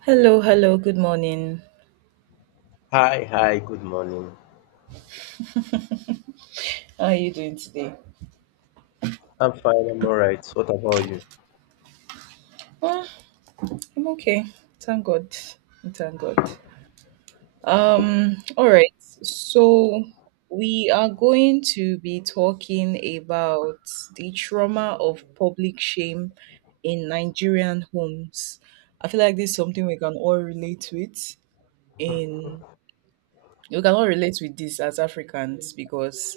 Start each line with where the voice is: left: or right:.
right: Hello, hello, good morning.
left: Hi, hi, good morning.
right: How are you doing today?
left: I'm fine, I'm all right. What about you?
right: Uh, I'm okay. Thank God. Thank God. All right. So we are going to be talking about the trauma of public shame in Nigerian homes. I feel like this is something we can all relate with in this as Africans because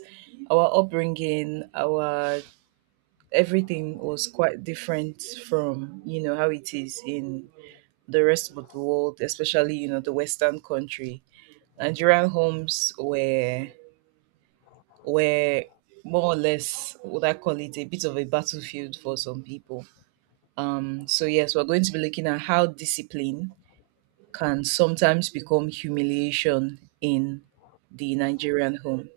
right: our upbringing, our everything was quite different from how it is in the rest of the world, especially the Western country. Nigerian homes were more or less, would I call it, a bit of a battlefield for some people. So yes, we're going to be looking at how discipline can sometimes become humiliation in the Nigerian home.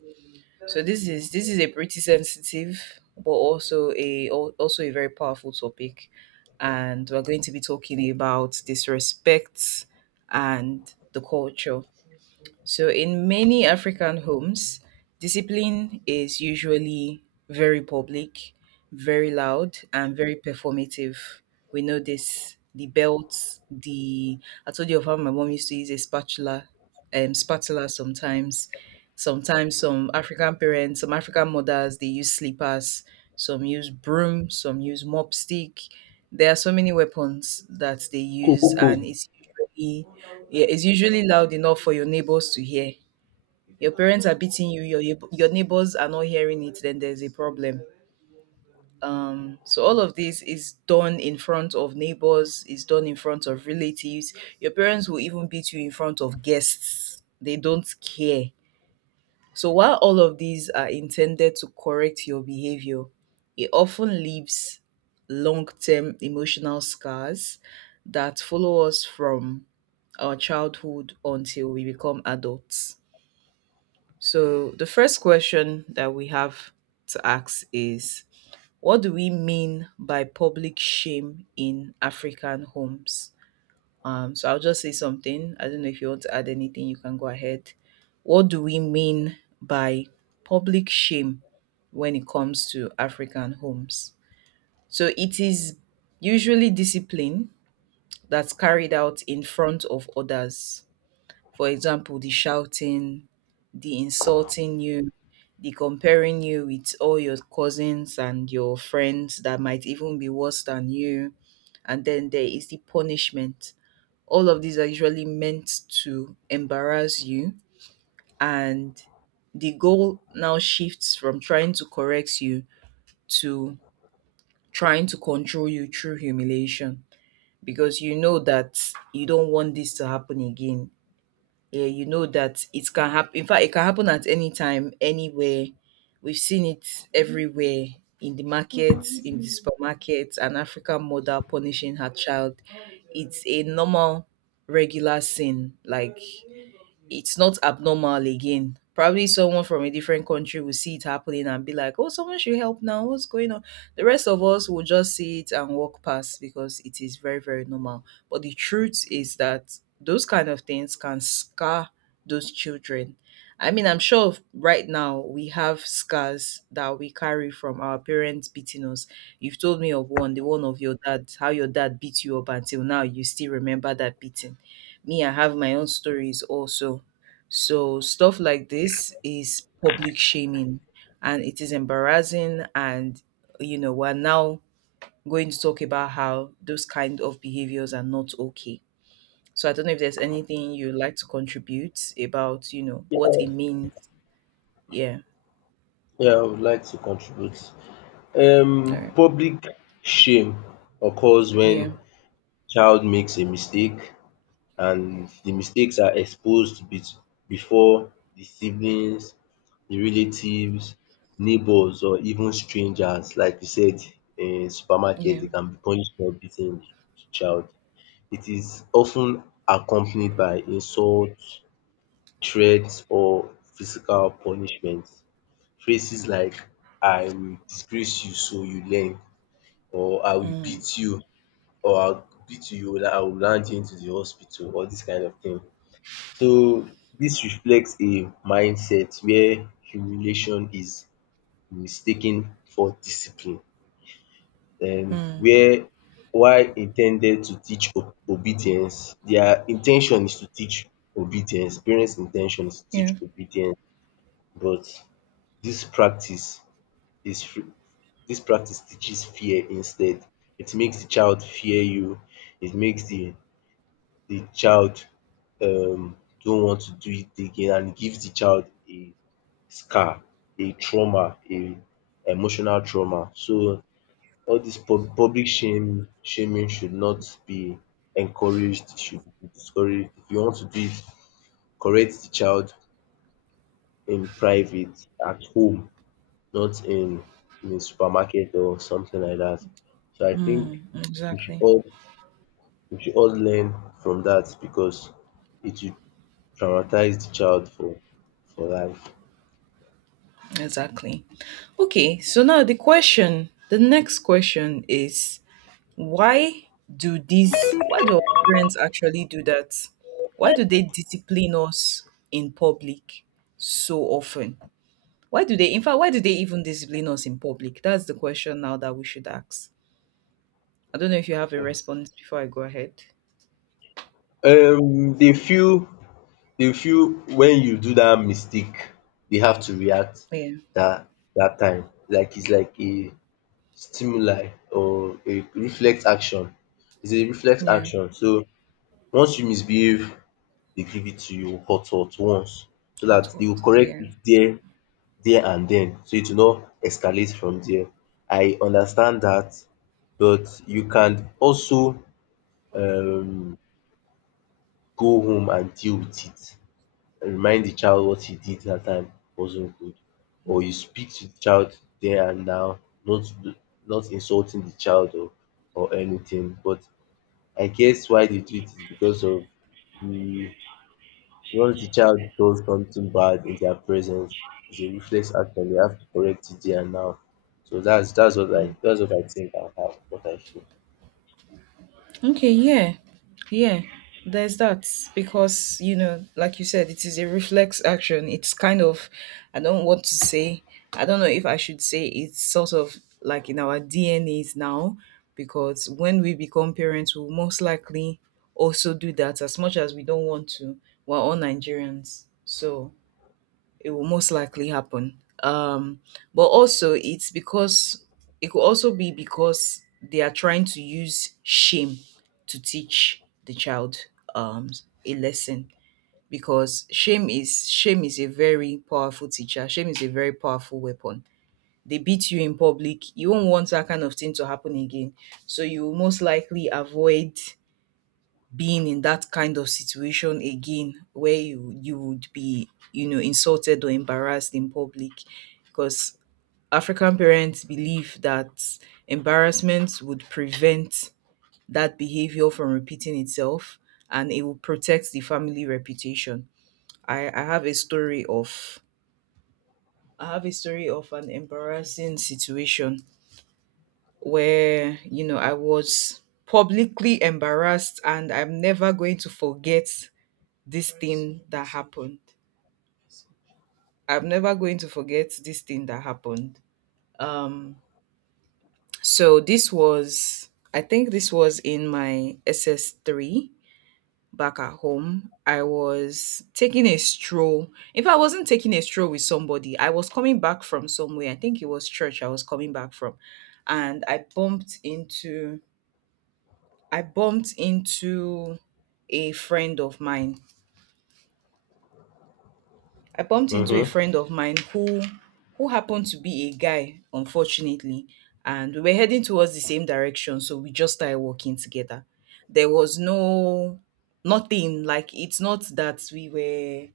right: So this is a pretty sensitive, but also a very powerful topic, and we're going to be talking about disrespect and the culture. So in many African homes, discipline is usually very public, very loud, and very performative. We know this. The belts, the I told you of how my mom used to use a spatula, sometimes. Sometimes some African parents, some African mothers, they use slippers, some use broom, some use mop stick. There are so many weapons that they
left: Cool,
right: use,
left: cool,
right: and
left: cool.
right: it's usually, yeah, it's usually loud enough for your neighbors to hear. Your parents are beating you, your neighbors are not hearing it, then there's a problem. So all of this is done in front of neighbors, is done in front of relatives. Your parents will even beat you in front of guests. They don't care. So while all of these are intended to correct your behavior, it often leaves long term emotional scars that follow us from our childhood until we become adults. So, the first question that we have to ask is: What do we mean by public shame in African homes? So I'll just say something. I don't know if you want to add anything, you can go ahead. What do we mean by public shame when it comes to African homes? So it is usually discipline that's carried out in front of others. For example, the shouting, the insulting you, the comparing you with all your cousins and your friends that might even be worse than you. And then there is the punishment. All of these are usually meant to embarrass you, and the goal now shifts from trying to correct you to trying to control you through humiliation because you know that you don't want this to happen again. Yeah, you know that it can happen. In fact, it can happen at any time, anywhere. We've seen it everywhere in the markets, in the supermarkets. An African mother punishing her child. It's a normal, regular sin. Like it's not abnormal again. Probably someone from a different country will see it happening and be like, oh, someone should help now. What's going on? The rest of us will just see it and walk past because it is very, very normal. But the truth is that those kind of things can scar those children. I mean, I'm sure right now we have scars that we carry from our parents beating us. You've told me of one, the one of your dad, how your dad beat you up until now, you still remember that beating. Me, I have my own stories also. So stuff like this is public shaming and it is embarrassing, and we're now going to talk about how those kind of behaviors are not okay. So I don't know if there's anything you'd like to contribute about, what it means. Yeah.
left: Yeah, I would like to contribute.
right: All right.
left: Public shame occurs
right: Yeah,
left: when child makes a mistake, and the mistakes are exposed be before the siblings, the relatives, neighbors, or even strangers. Like you said, in supermarket,
right: yeah.
left: they can be punished for beating the child. It is often accompanied by insults, threats, or physical punishment. Phrases like, I will disgrace you so you learn, or I will
right: Mm,
left: beat you, or I'll beat I will land you into the hospital, all this kind of thing. So this reflects a mindset where humiliation is mistaken for discipline, and
right: mm,
left: where, while intended to teach obedience, their intention is to teach obedience. Parents in is to teach
right: yeah.
left: obedience but This is fr- practice teaches fear instead. It makes the child fear you. It makes the child um don't want to do it again, and gives the child a scar, a trauma, a emotional trauma. So all this public shame shaming should not be encouraged, it should be discouraged. If you want to do it, correct the child in private at home, not in a supermarket or something like that. So I think
right: Mm,
left: we should
right: exactly.
left: all we should all learn from that, because it will traumatize the child for life.
right: Exactly. Okay, so now the next question is, why do these why do our parents actually do that? Why do they discipline us in public so often? Why do they in fact why do they even discipline us in public? That's the question now that we should ask. I don't know if you have a response before I go ahead.
left: They feel they feel when you do that mistake, they have to react
right: Yeah,
left: that that time. Like, it's like a stimuli or a reflex action. It's a reflex
right: yeah.
left: action. So once you misbehave, they give it to you hot hot once, so
right: Hot
left: that
right: hot,
left: they'll correct
right: yeah.
left: it there and then, so it will not escalate from there. I understand that, but you can also um go home and deal with it, and remind the child what he did that time wasn't good. Or you speak to the child there and now, not not insulting the child or anything. But I guess why they do it is because of the. Once the child does something bad in their presence, it's a reflex action. They have to correct it there and now. So that's what I think, and what I feel.
right: Okay, yeah, yeah, there's that because, like you said, it is a reflex action. It's kind of, I don't want to say, I don't know if I should say, it's sort of like in our DNAs now, because when we become parents, we'll most likely also do that as much as we don't want to. We're all Nigerians, so it will most likely happen. Um, but also, it could also be because they are trying to use shame to teach the child um, a lesson because shame is a very powerful teacher. Shame is a very powerful weapon. They beat you in public. You won't want that kind of thing to happen again. So you will most likely avoid being in that kind of situation again where you would be, insulted or embarrassed in public because African parents believe that embarrassment would prevent that behavior from repeating itself and it will protect the family reputation. I have a story of an embarrassing situation where I was publicly embarrassed and I'm never going to forget this thing that happened. I'm never going to forget this thing that happened. Um, so I think this was in my SS3 back at home. I was taking a stroll. If I wasn't taking a stroll with somebody, I was coming back from somewhere. I think it was church I was coming back from. And I bumped into a friend of mine I bumped into a
left: Mm-hmm.
right: friend of mine who happened to be a guy, unfortunately, and we were heading towards the same direction, so we just started walking together. There was nothing like,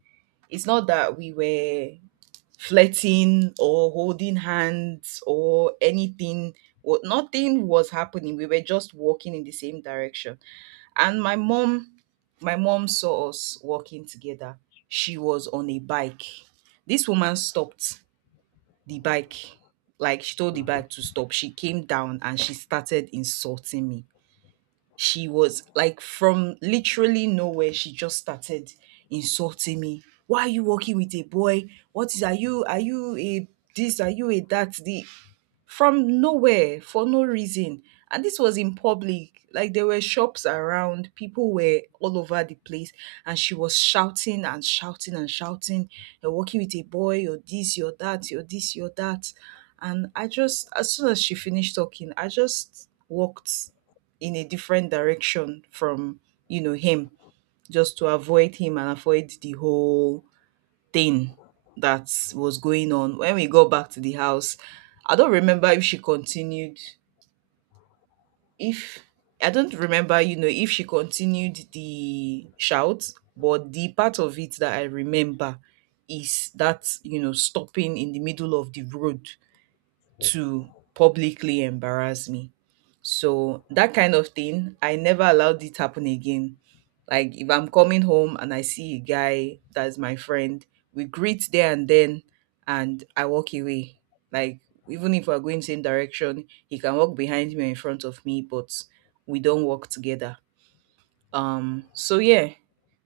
right: it's not that we were flirting or holding hands or anything. What Nothing was happening. We were just walking in the same direction, and my mom saw us walking together. She was on a bike. This woman stopped the bike. Like she told the bike to stop. She came down and she started insulting me. She was like, from literally nowhere, she just started insulting me. Why are you walking with a boy? What is are you a this? Are you a that? The From nowhere for no reason. And this was in public. Like there were shops around, people were all over the place, and she was shouting and shouting and shouting. You're working with a boy, you're this, you're that, you're this, you're that. And I just, as soon as she finished talking, I just walked in a different direction from, him, just to avoid him and avoid the whole thing that was going on. When we got back to the house, I don't remember if she continued if I don't remember, if she continued the shout, but the part of it that I remember is that, stopping in the middle of the road to publicly embarrass me. So that kind of thing, I never allowed it happen again. Like if I'm coming home and I see a guy that's my friend, we greet there and then and I walk away. Like even if we're going same direction, he can walk behind me or in front of me, but we don't walk together. So yeah,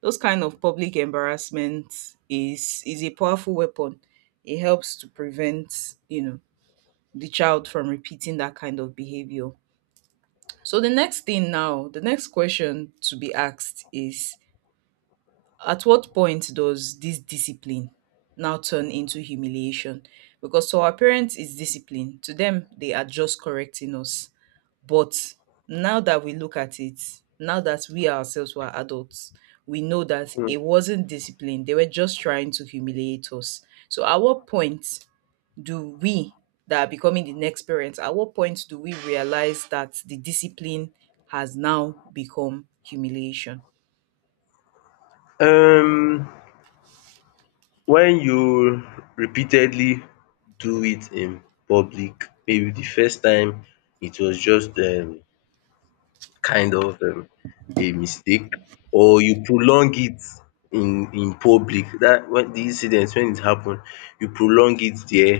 right: those kind of public embarrassment is a powerful weapon. It helps to prevent, you know, the child from repeating that kind of behavior. So the next thing now, the next question to be asked is, at what point does this discipline now turn into humiliation? Because to our parents it's discipline. To them they are just correcting us, but now that we look at it, now that we ourselves were adults, we know that it wasn't discipline. They were just trying to humiliate us. So at what point do we that are becoming the next parents, at what point do we realize that the discipline has now become humiliation?
left: Um, when you repeatedly do it in public, maybe the first time it was just kind of a mistake, or you prolong it in public. That When the incident when it happen, you prolong it there,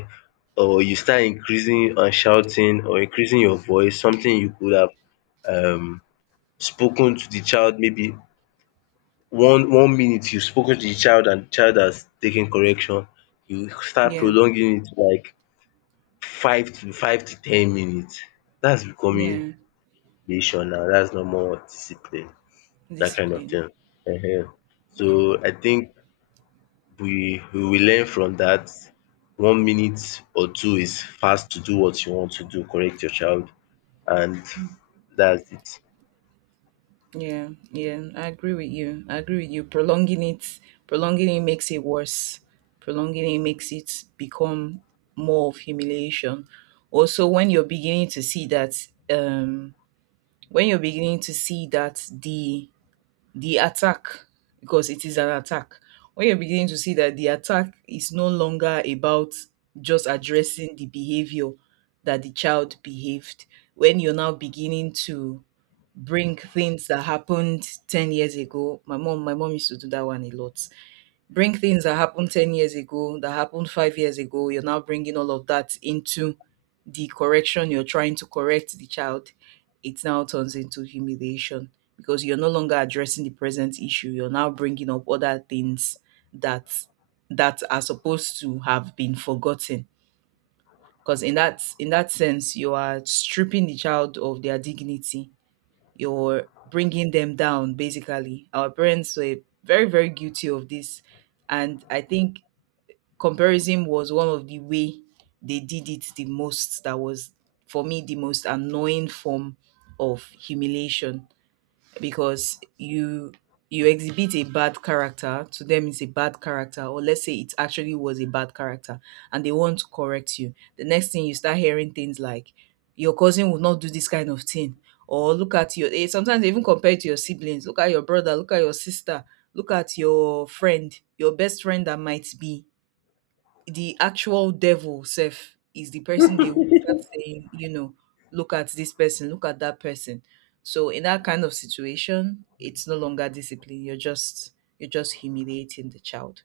left: or you start increasing and shouting, or increasing your voice. Something you could have um spoken to the child, maybe one minute you've spoken to the child and the child has taken correction, you start
right: Yeah,
left: prolonging it to like five to ten minutes. That's becoming
right: yeah,
left: nation now, that's no more discipline, that kind of
right: discipline.
left: thing. Ehen. So
right: Yeah.
left: I think we will learn from that. 1 minute or two is fast to do what you want to do, correct your child, and that's it.
right: Yeah, yeah, I agree with you. I agree with you. Prolonging it makes it worse. Prolonging it makes it become more of humiliation. Also, um, when you're beginning to see that the attack, because it is an attack, when you're beginning to see that the attack is no longer about just addressing the behavior that the child behaved, when you're now beginning to bring things that happened 10 years ago. My mom used to do that one a lot. Bring things that happened 10 years ago, that happened 5 years ago. You're now bringing all of that into the correction, you're trying to correct the child. It now turns into humiliation because you're no longer addressing the present issue. You're now bringing up other things that that are supposed to have been forgotten because in that sense you are stripping the child of their dignity. You're bringing them down. Basically, our parents were very, very guilty of this, and I think comparison was one of the way they did it the most. That was, for me, the most annoying form of humiliation. Because you exhibit a bad character to them, it's a bad character, or let's say it actually was a bad character, and they want to correct you, the next thing you start hearing things like, your cousin would not do this kind of thing, or look at your sometimes they even compare it to your siblings, look at your brother, look at your sister, look at your friend, your best friend that might be the actual devil self is the person. They will start saying, you know, look at this person, look at that person. So in that kind of situation, it's no longer discipline. You're just humiliating the child.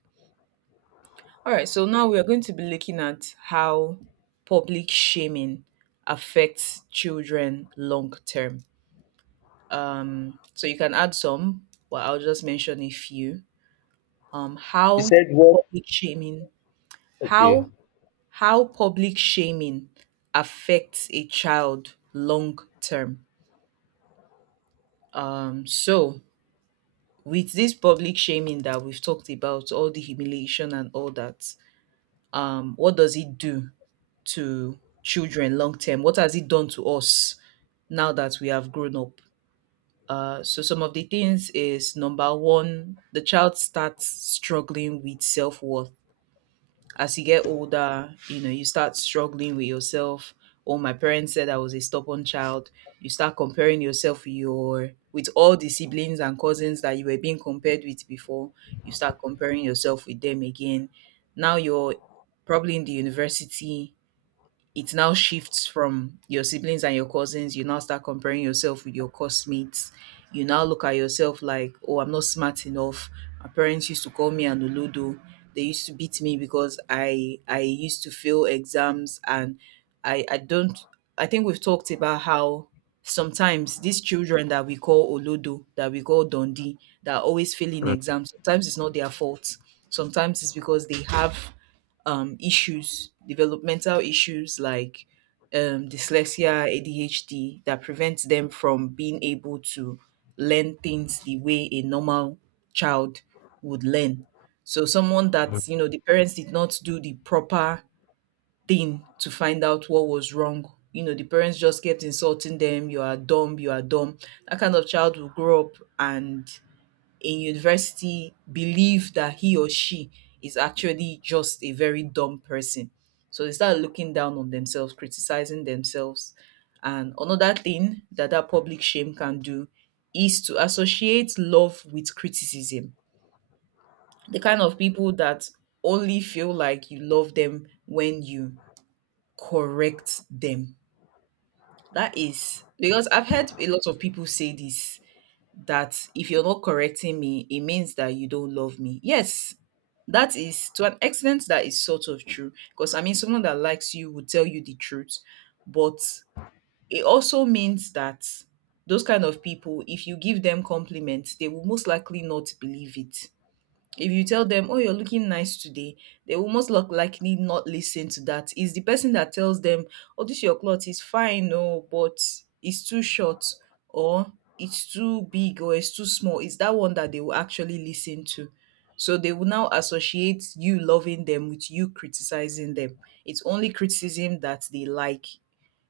right: All right, so now we are going to be looking at how public shaming affects children long term. So you can add some, but I'll just mention a few. Um,
left: You
right: how
left: said what?
right: public shaming,
left: Okay.
right: how How public shaming affects a child long term. Um, so, with this public shaming that we've talked about, all the humiliation and all that, what does it do to children long term? What has it done to us now that we have grown up? Some of the things is number one, the child starts struggling with self worth. As you get older, you know, you start struggling with yourself. Oh, my parents said I was a stubborn child. You start comparing yourself with your with all the siblings and cousins that you were being compared with before. You start comparing yourself with them again. Now you're probably in the university, it now shifts from your siblings and your cousins. You now start comparing yourself with your classmates. You now look at yourself like, oh, I'm not smart enough. My parents used to call me an oludo. They used to beat me because I used to fail exams, and I don't I think we've talked about how sometimes these children that we call olodo, that we call Dundee, that are always failing exams, sometimes it's not their fault. Sometimes it's because they have issues, developmental issues like dyslexia, ADHD, that prevents them from being able to learn things the way a normal child would learn. So, someone that, you know, the parents did not do the proper thing to find out what was wrong. You know, the parents just kept insulting them, you are dumb, you are dumb. That kind of child will grow up and in university believe that he or she is actually just a very dumb person. So they start looking down on themselves, criticizing themselves. And another thing that public shame can do is to associate love with criticism. The kind of people that only feel like you love them when you correct them. That is because I've heard a lot of people say this, that if you're not correcting me, it means that you don't love me. Yes, that is, to an extent, that is sort of true. Because I mean, someone that likes you will tell you the truth, but it also means that those kind of people, if you give them compliments, they will most likely not believe it. If you tell them, "Oh, you're looking nice today," they will most look likely not listen to that. It's the person that tells them, "Oh, this your cloth is fine, no, but it's too short, or it's too big, or it's too small." It's that one that they will actually listen to. So they will now associate you loving them with you criticizing them. It's only criticism that they like.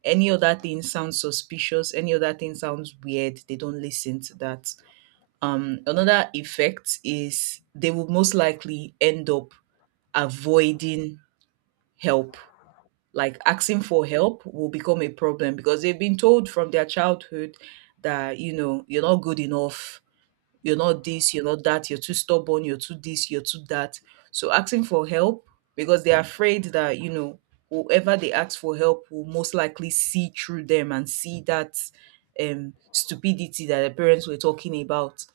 right: Any other thing sounds suspicious. Any other thing sounds weird. They don't listen to that. Another effect is they will most likely end up avoiding help. Like asking for help will become a problem because they've been told from their childhood that, you know, you're not good enough, you're not this, you're not that, you're too stubborn, you're too this, you're too that. So asking for help, because they're afraid that, you know, whoever they ask for help will most likely see through them and see that stupidity that their parents were talking about.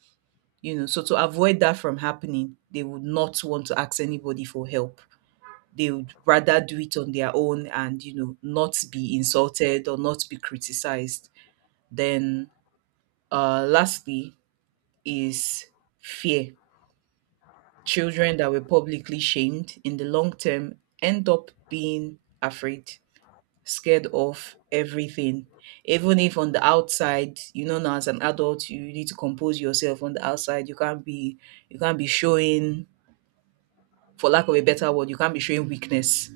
right: You know, so to avoid that from happening, they would not want to ask anybody for help. They would rather do it on their own and, you know, not be insulted or not be criticized. Then, lastly, is fear. Children that were publicly shamed, in the long term, end up being afraid, scared of everything. Even if on the outside, you know, now as an adult you need to compose yourself on the outside, you can't be showing, for lack of a better word, you can't be showing weakness.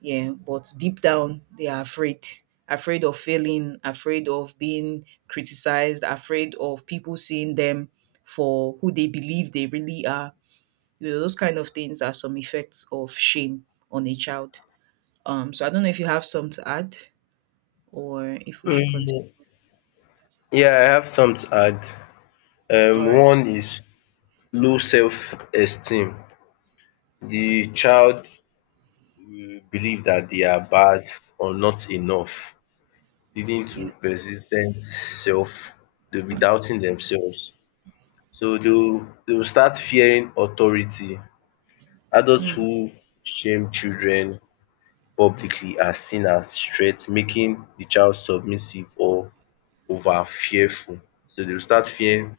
right: Yeah, but deep down, they are afraid. Afraid of failing, afraid of being criticized, afraid of people seeing them for who they believe they really are. You know, those kind of things are some effects of shame on a child. So I don't know if you have some to add or if we should continue.
left: Mm, yeah, I have some to add.
right: All right.
left: One is low self-esteem. The child will believe that they are bad or not enough, leading
right: Yeah.
left: to persistent self. They'll be doubting themselves. So they will start fearing authority. Adults
right: Mm.
left: who shame children publicly are seen as threat, making the child submissive or over fearful, so they will start fearing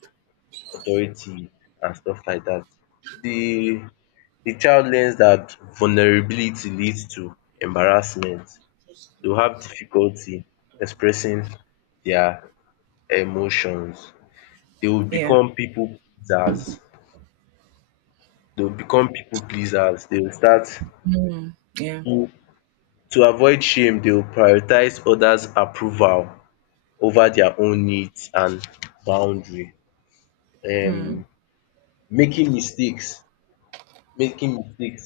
left: authority and stuff like that. The the child learns that vulnerability leads to embarrassment. They will have difficulty expressing their emotions. They will
right: Yeah.
left: become people pleasers. They will start
right: Mm. Yeah.
left: to to avoid shame. They will prioritize others' approval over their own needs and boundary. Um
right: Mm.
left: making mistakes making mistakes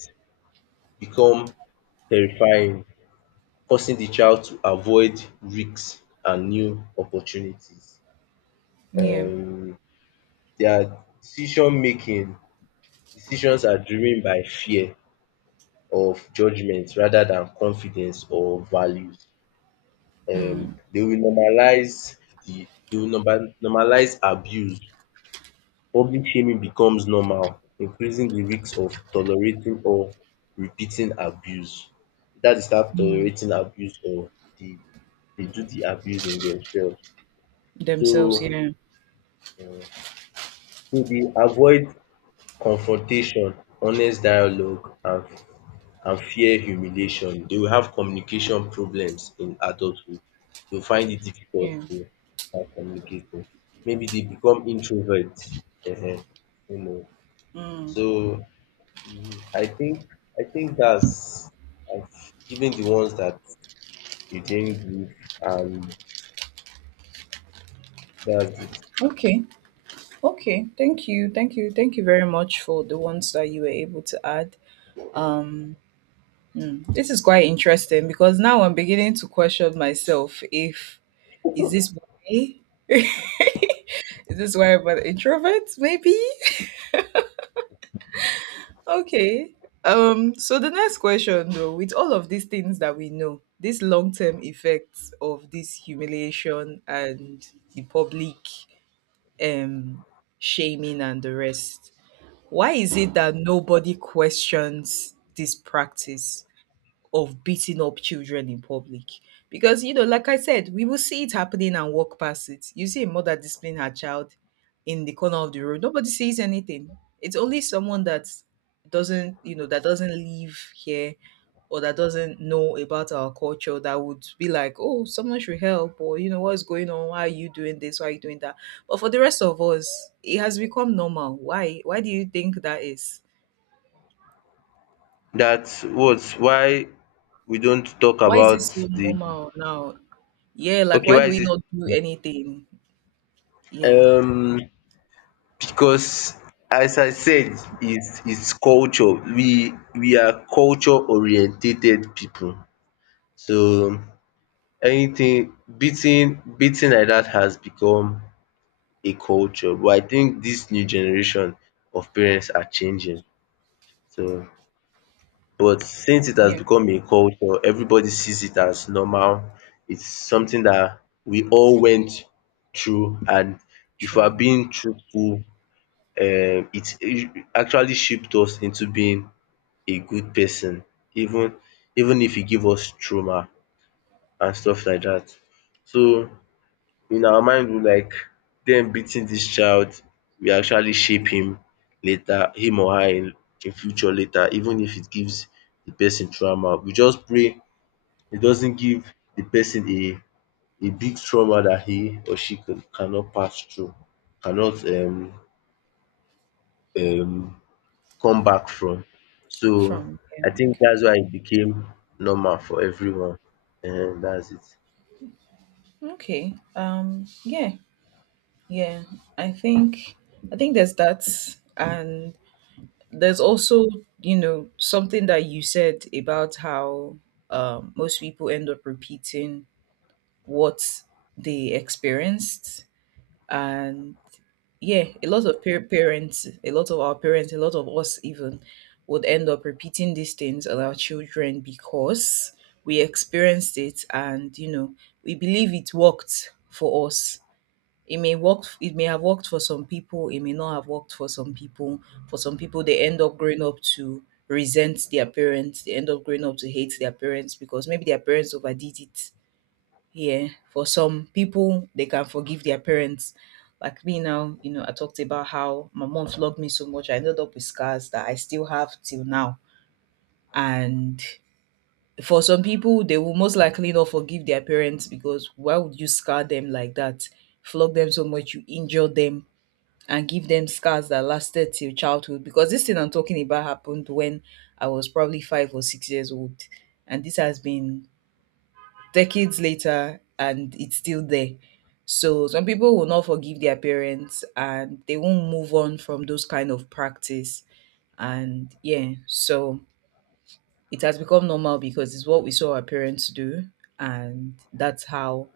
left: become terrifying, forcing the child to avoid risks and new opportunities.
right: Yeah.
left: Um their decision making decisions are driven by fear of judgement rather than confidence or values.
right: Mm.
left: They will normalize the they will normal normalize abuse. Public shaming becomes normal, increasing the risk of tolerating or repeating abuse. Either they start
right: Mm.
left: tolerating abuse, or they they do the abuse in themselves.
right: Themselves.
left: So
right: Yeah.
left: um so they avoid confrontation, honest dialogue, and fear humiliation. They will have communication problems in adulthood. They'll find it difficult
right: Yeah.
left: to start communicating. Maybe they become introverts. Ehen, you know.
right: Mm.
left: So mm, I think I think that's I've given the ones that you didn't give, and that's it.
right: Okay. Okay, thank you, thank you, thank you very much for the ones that you were able to add. Um, hmm, this is quite interesting because now I'm beginning to question myself if, is this why? Is this why I'm an introvert? Maybe. Okay. So the next question though, with all of these things that we know, these long-term effects of this humiliation and the public um shaming and the rest. Why is it that nobody questions this practice of beating up children in public? Because, you know, like I said, we will see it happening and walk past it. You see a mother discipline her child in the corner of the road, nobody says anything. It's only someone that doesn't, you know, that doesn't live here or that doesn't know about our culture that would be like, oh, someone should help, or, you know, what's going on? Why are you doing this? Why are you doing that? But for the rest of us, it has become normal. Why? Why do you think that is?
left: That's what why we don't talk
right: Why is
left: about
right: this so
left: the
right: normal now? Yeah, like
left: Okay,
right: why
left: why
right: do
left: is
right: we
left: it?
right: not do anything? Yeah.
left: um because, as I said, it's culture. We are culture orientated people. So anything beating beating like that has become a culture. But I think this new generation of parents are changing. So but since it has
right: Yeah,
left: become a culture, everybody sees it as normal. It's something that we all went through, and if we're
right: true.
left: being truthful, it actually shaped us into being a good person, even even if it give us trauma and stuff like that. So in our mind, we like them beating this child. We actually shape him later, him or her, in future later, even if it gives the person trauma. We just pray it doesn't give the person a big trauma that he or she cannot pass through, cannot um come back from. So
right: From, yeah,
left: I think
right: okay.
left: that's why it became normal for everyone. And that's it.
right: Okay. Yeah, yeah. I think I think there's that, and there's also, you know, something that you said about how most people end up repeating what they experienced. And yeah, a lot of parents, a lot of our parents, a lot of us even would end up repeating these things on our children because we experienced it, and you know, we believe it worked for us. It may work. It may have worked for some people. It may not have worked for some people. For some people, they end up growing up to resent their parents. They end up growing up to hate their parents because maybe their parents overdid it. Yeah, for some people, they can forgive their parents. Like me now, you know, I talked about how my mom flogged me so much. I ended up with scars that I still have till now. And for some people, they will most likely not forgive their parents, because why would you scar them like that? Flog them so much, you injure them and give them scars that lasted till childhood. Because this thing I'm talking about happened when I was probably 5 or 6 years old. And this has been decades later, and it's still there. So some people will not forgive their parents, and they won't move on from those kind of practice. And yeah, so it has become normal because it's what we saw our parents do, and that's how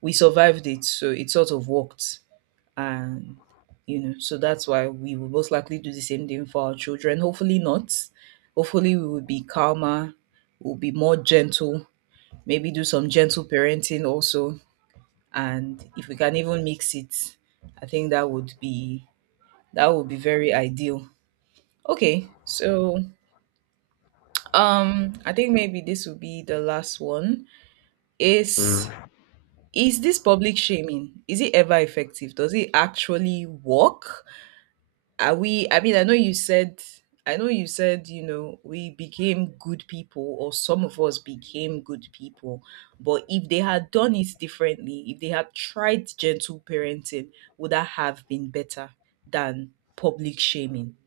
right: we survived it. So it sort of worked. And, you know, so that's why we will most likely do the same thing for our children. Hopefully not. Hopefully we will be calmer, we'll be more gentle, maybe do some gentle parenting also, and if we can even mix it, I think that would be, that would be very ideal. Okay, so I think maybe this will be the last one
left: Mm.
right: is, this public shaming, is it ever effective? Does it actually work? Are we, I mean, I know you said, I know you said, you know, we became good people, or some of us became good people. But if they had done it differently, if they had tried gentle parenting, would that have been better than public shaming?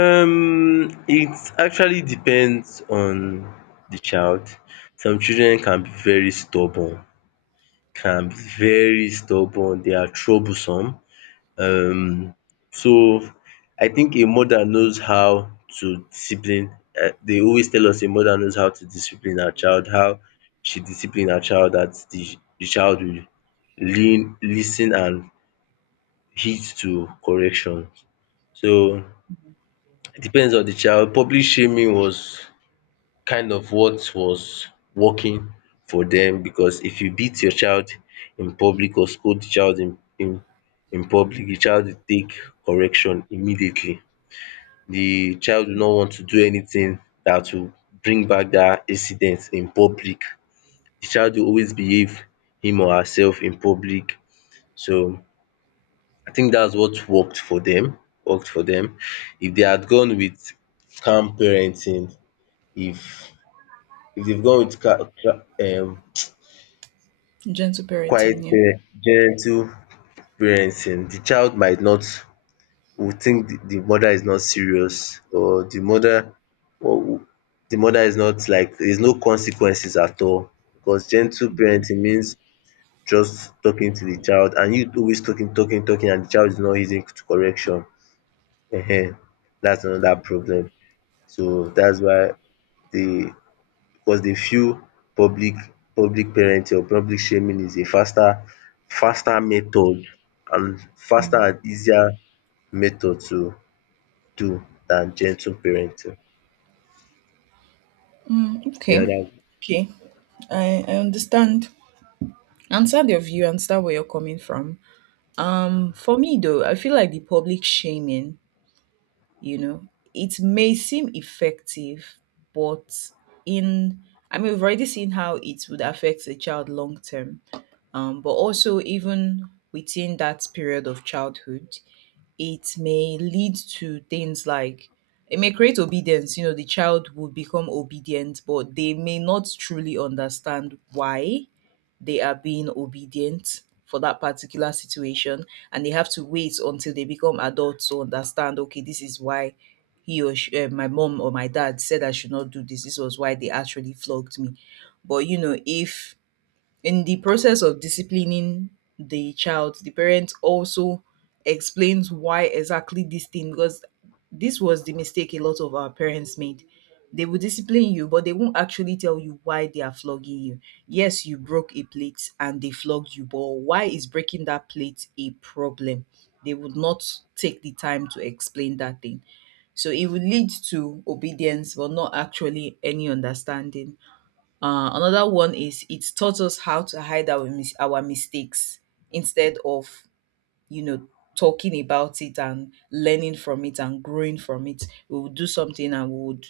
left: Um it actually depends on the child. Some children can be very stubborn, can be, they are troublesome. um so I think a mother knows how to discipline. They always tell us a mother knows how to discipline her child, how she discipline her child, that the child will lean listen and heed to corrections. So it depends on the child. Public shaming was kind of what was working for them, because if you beat your child in public, or scold the child in in public, the child will take correction immediately. The child will not want to do anything that will bring back that incident in public. The child will always behave him or herself in public, so I think that's what worked for them. worked for them. If they had gone with calm parenting, if if they've gone with ca- ca-
right: Gentle
left: quite
right: parenting, yeah.
left: gentle parenting, the child might not will think the mother is not serious, or the mother or w- is not like there's no consequences at all, because gentle parenting means just talking to the child, and you always talking talking talking, and the child is not heeding to correction. um that's another problem. So that's why the cause dey feel public public parenting, or public shaming, is a faster method, and faster and easier method to do than gentle parenting.
right: Mm,
left: Yeah,
right: okay.
left: that,
right: Okay. I understand. Understand your view, understand where you're coming from. For me though, I feel like the public shaming, you know, it may seem effective, but in, I mean, we've already seen how it would affect the child long term. But also, even within that period of childhood, it may lead to things like, it may create obedience. You know, the child would become obedient, but they may not truly understand why they are being obedient for that particular situation, and they have to wait until they become adults to understand, okay, this is why he or she, my mom or my dad said I should not do this, this was why they actually flogged me. But you know, if in the process of disciplining the child, the parent also explains why exactly this thing, because this was the mistake a lot of our parents made. They will discipline you, but they won't actually tell you why they are flogging you. Yes, you broke a plate and they flogged you, but why is breaking that plate a problem? They would not take the time to explain that thing. So it will lead to obedience, but not actually any understanding. Another one is it's taught us how to hide our mistakes instead of, you know, talking about it and learning from it and growing from it. We would do something and we would,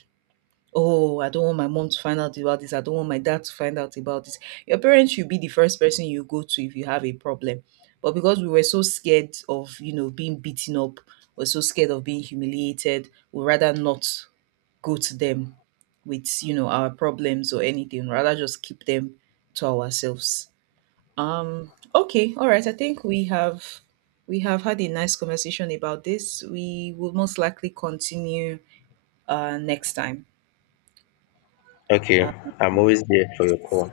right: oh, I don't want my mom to find out about this. I don't want my dad to find out about this. Your parents should be the first person you go to if you have a problem. But because we were so scared of, you know, being beaten up, we're so scared of being humiliated, we rather not go to them with, you know, our problems or anything, rather just keep them to ourselves. Okay, all right, I think we have had a nice conversation about this. We will most likely continue next time.
left: okay. I'm always there for your call.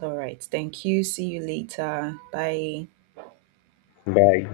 right: All right, thank you, see you later, bye.
left: Bye.